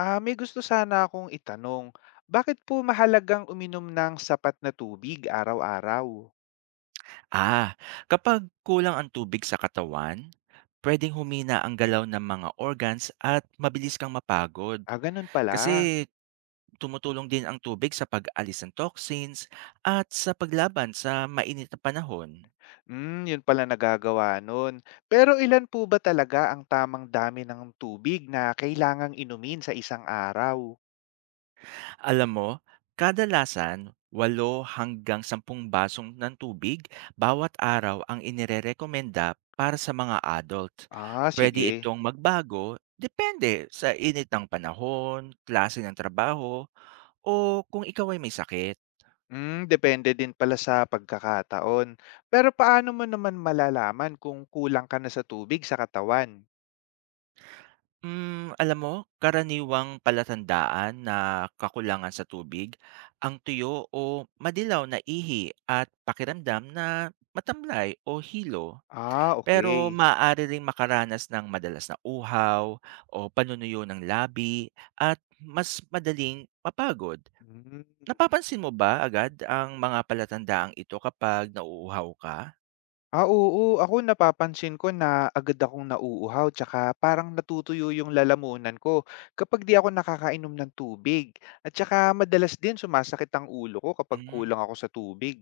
May gusto sana akong itanong. Bakit po mahalagang uminom ng sapat na tubig araw-araw? Ah, kapag kulang ang tubig sa katawan, pwedeng humina ang galaw ng mga organs at mabilis kang mapagod. Ganun pala. Kasi tumutulong din ang tubig sa pag-alis ng toxins at sa paglaban sa mainit na panahon. Hmm, yun pala nagagawa nun. Pero ilan po ba talaga ang tamang dami ng tubig na kailangang inumin sa isang araw? Alam mo, kadalasan, 8 hanggang 10 basong ng tubig bawat araw ang inirerekomenda para sa mga adult. Pwede Sige. itong magbago depende sa init ng panahon, klase ng trabaho, o kung ikaw ay may sakit. Hmm, depende din pala sa pagkakataon. Pero paano mo naman malalaman kung kulang ka na sa tubig sa katawan? Hmm, alam mo, karaniwang palatandaan na kakulangan sa tubig, ang tuyo o madilaw na ihi at pakiramdam na matamlay o hilo. Pero Okay. maaari ring makaranas ng madalas na uhaw o panunuyo ng labi at mas madaling mapagod. Hmm. Napapansin mo ba agad ang mga palatandaang ito kapag nauuhaw ka? Oo. Ako napapansin ko na agad akong nauuhaw tsaka parang natutuyo yung lalamunan ko kapag di ako nakakainom ng tubig. At tsaka madalas din sumasakit ang ulo ko kapag Hmm. kulang ako sa tubig.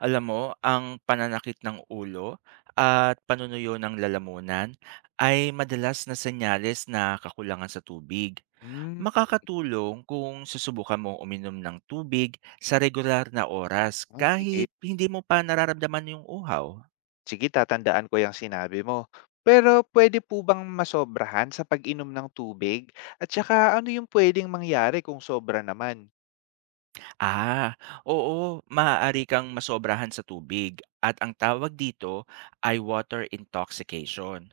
Alam mo, ang pananakit ng ulo at panunuyo ng lalamunan ay madalas na senyales na kakulangan sa tubig. Hmm, Makakatulong kung susubukan mong uminom ng tubig sa regular na oras Sige. kahit hindi mo pa nararamdaman yung uhaw. Sige, tatandaan ko yung sinabi mo. Pero pwede po bang masobrahan sa pag-inom ng tubig? At tsaka ano yung pwedeng mangyari kung sobra naman? Ah, oo, maaari kang masobrahan sa tubig at ang tawag dito ay water intoxication,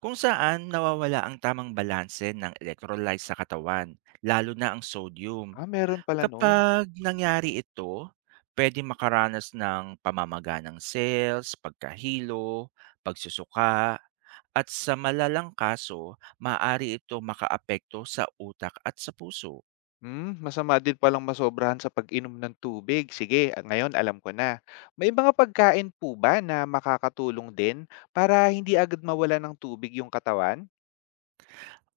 kung saan nawawala ang tamang balanse ng electrolytes sa katawan, lalo na ang sodium. Meron pala noon. Kapag nangyari ito, pwede makaranas ng pamamaga ng cells, pagkahilo, pagsusuka, at sa malalang kaso, maaari ito makaapekto sa utak at sa puso. Hmm, masama din palang masobrahan sa pag-inom ng tubig. Sige, ngayon alam ko na. May mga pagkain po ba na makakatulong din para hindi agad mawala ng tubig yung katawan?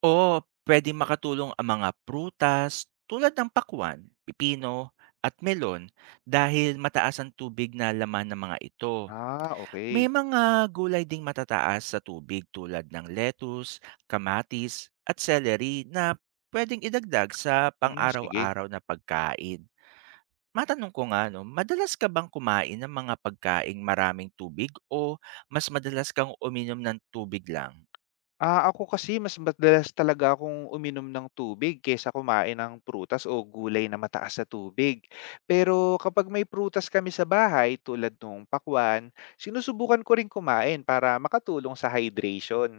O pwede makatulong ang mga prutas tulad ng pakwan, pipino, at melon dahil mataas ang tubig na laman ng mga ito. Okay. May mga gulay ding matataas sa tubig tulad ng lettuce, kamatis, at celery na pwedeng idagdag sa Hmm, sige. pang-araw-araw na pagkain. Matanong ko nga, no, madalas ka bang kumain ng mga pagkaing maraming tubig o mas madalas kang uminom ng tubig lang? Ako kasi mas madalas talaga akong uminom ng tubig kaysa kumain ng prutas o gulay na mataas sa tubig. Pero kapag may prutas kami sa bahay tulad nung pakwan, sinusubukan ko rin kumain para makatulong sa hydration.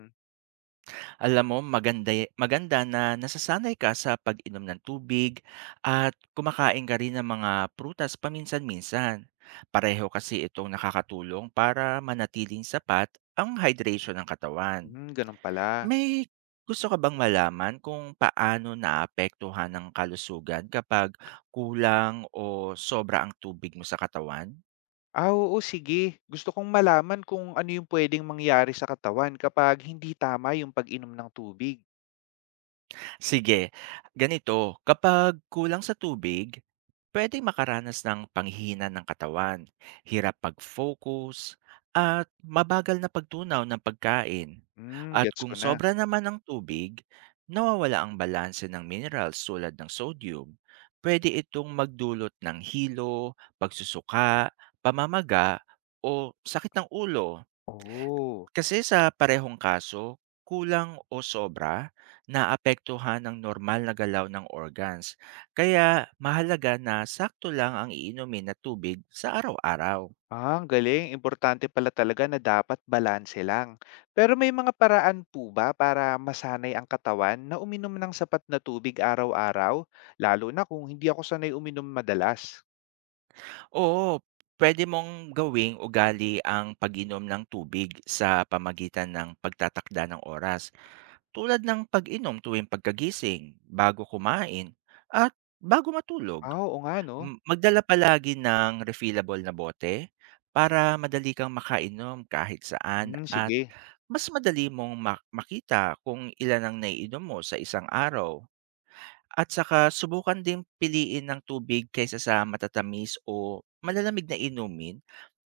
Alam mo, maganda, maganda na nasasanay ka sa pag-inom ng tubig at kumakain ka rin ng mga prutas paminsan-minsan. Pareho kasi itong nakakatulong para manatiling sapat ang hydration ng katawan. Hmm, ganun pala. May gusto ka bang malaman kung paano naapektuhan ng kalusugan kapag kulang o sobra ang tubig mo sa katawan? Oo sige. Gusto kong malaman kung ano yung pwedeng mangyari sa katawan kapag hindi tama yung pag-inom ng tubig. Sige, ganito, kapag kulang sa tubig, pwedeng makaranas ng panghihina ng katawan, hirap pag-focus, at mabagal na pagtunaw ng pagkain. Hmm, At gets kung ko na. sobra naman ang tubig, nawawala ang balanse ng minerals tulad ng sodium, pwede itong magdulot ng hilo, pagsusuka, pamamaga, o sakit ng ulo Oo. kasi sa parehong kaso, kulang o sobra, naapektuhan ang normal na galaw ng organs. Kaya mahalaga na sakto lang ang iinumin na tubig sa araw-araw. Ang galing. Importante pala talaga na dapat balanse lang. Pero may mga paraan po ba para masanay ang katawan na uminom ng sapat na tubig araw-araw? Lalo na kung hindi ako sanay uminom madalas. Oo, pwede mong gawing ugali ang pag-inom ng tubig sa pamagitan ng pagtatakda ng oras. Tulad ng pag-inom tuwing pagkagising, bago kumain, at bago matulog. Oo nga no. Magdala palagi ng refillable na bote para madali kang makainom kahit saan Hmm, at sige. mas madali mong makita kung ilan ang naiinom mo sa isang araw. At saka subukan din piliin ng tubig kaysa sa matatamis o malalamig na inumin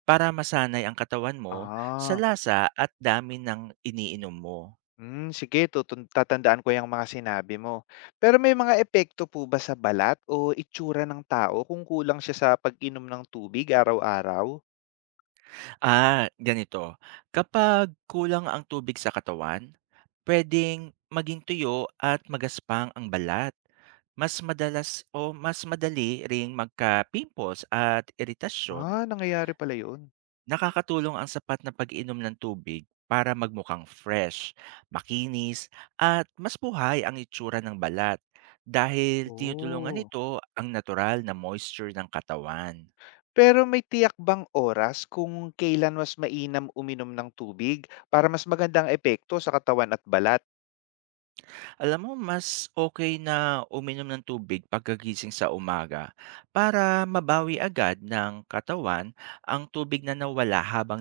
para masanay ang katawan mo sa Ah. lasa at dami ng iniinom mo. Hmm, sige tatandaan ko yung mga sinabi mo. Pero may mga epekto po ba sa balat o itsura ng tao kung kulang siya sa pag-inom ng tubig araw-araw? Ah, ganito. Kapag kulang ang tubig sa katawan, pwedeng maging tuyo at magaspang ang balat. Mas madalas o mas madali ring magka-pimples at iritasyon. Nangyayari pala yun. Nakakatulong ang sapat na pag-inom ng tubig para magmukhang fresh, makinis, at mas buhay ang itsura ng balat dahil tinutulungan Oh. nito ang natural na moisture ng katawan. Pero may tiyak bang oras kung kailan mas mainam uminom ng tubig para mas magandang epekto sa katawan at balat? Alam mo, mas okay na uminom ng tubig pagkagising sa umaga para mabawi agad ng katawan ang tubig na nawala habang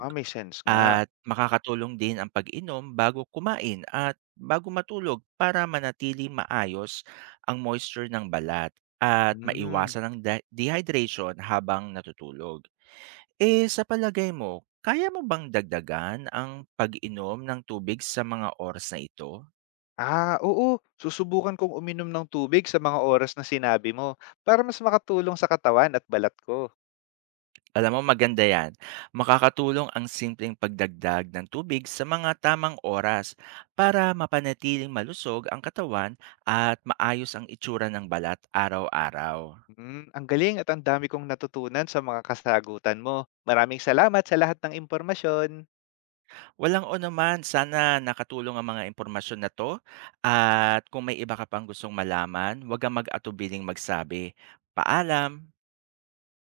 May sense nga. at makakatulong din ang pag-inom bago kumain at bago matulog para manatiling maayos ang moisture ng balat at Hmm. maiwasan ang dehydration habang natutulog. Eh, sa palagay mo, kaya mo bang dagdagan ang pag-inom ng tubig sa mga oras na ito? Oo. Susubukan kong uminom ng tubig sa mga oras na sinabi mo para mas makatulong sa katawan at balat ko. Alam mo, maganda yan. Makakatulong ang simpleng pagdagdag ng tubig sa mga tamang oras para mapanatiling malusog ang katawan at maayos ang itsura ng balat araw-araw. Mm, ang galing at ang dami kong natutunan sa mga kasagutan mo. Maraming salamat sa lahat ng impormasyon. Walang o naman, sana nakatulong ang mga impormasyon na to at kung may iba ka pang gustong malaman, huwag kang mag-atubiling magsabi. Paalam!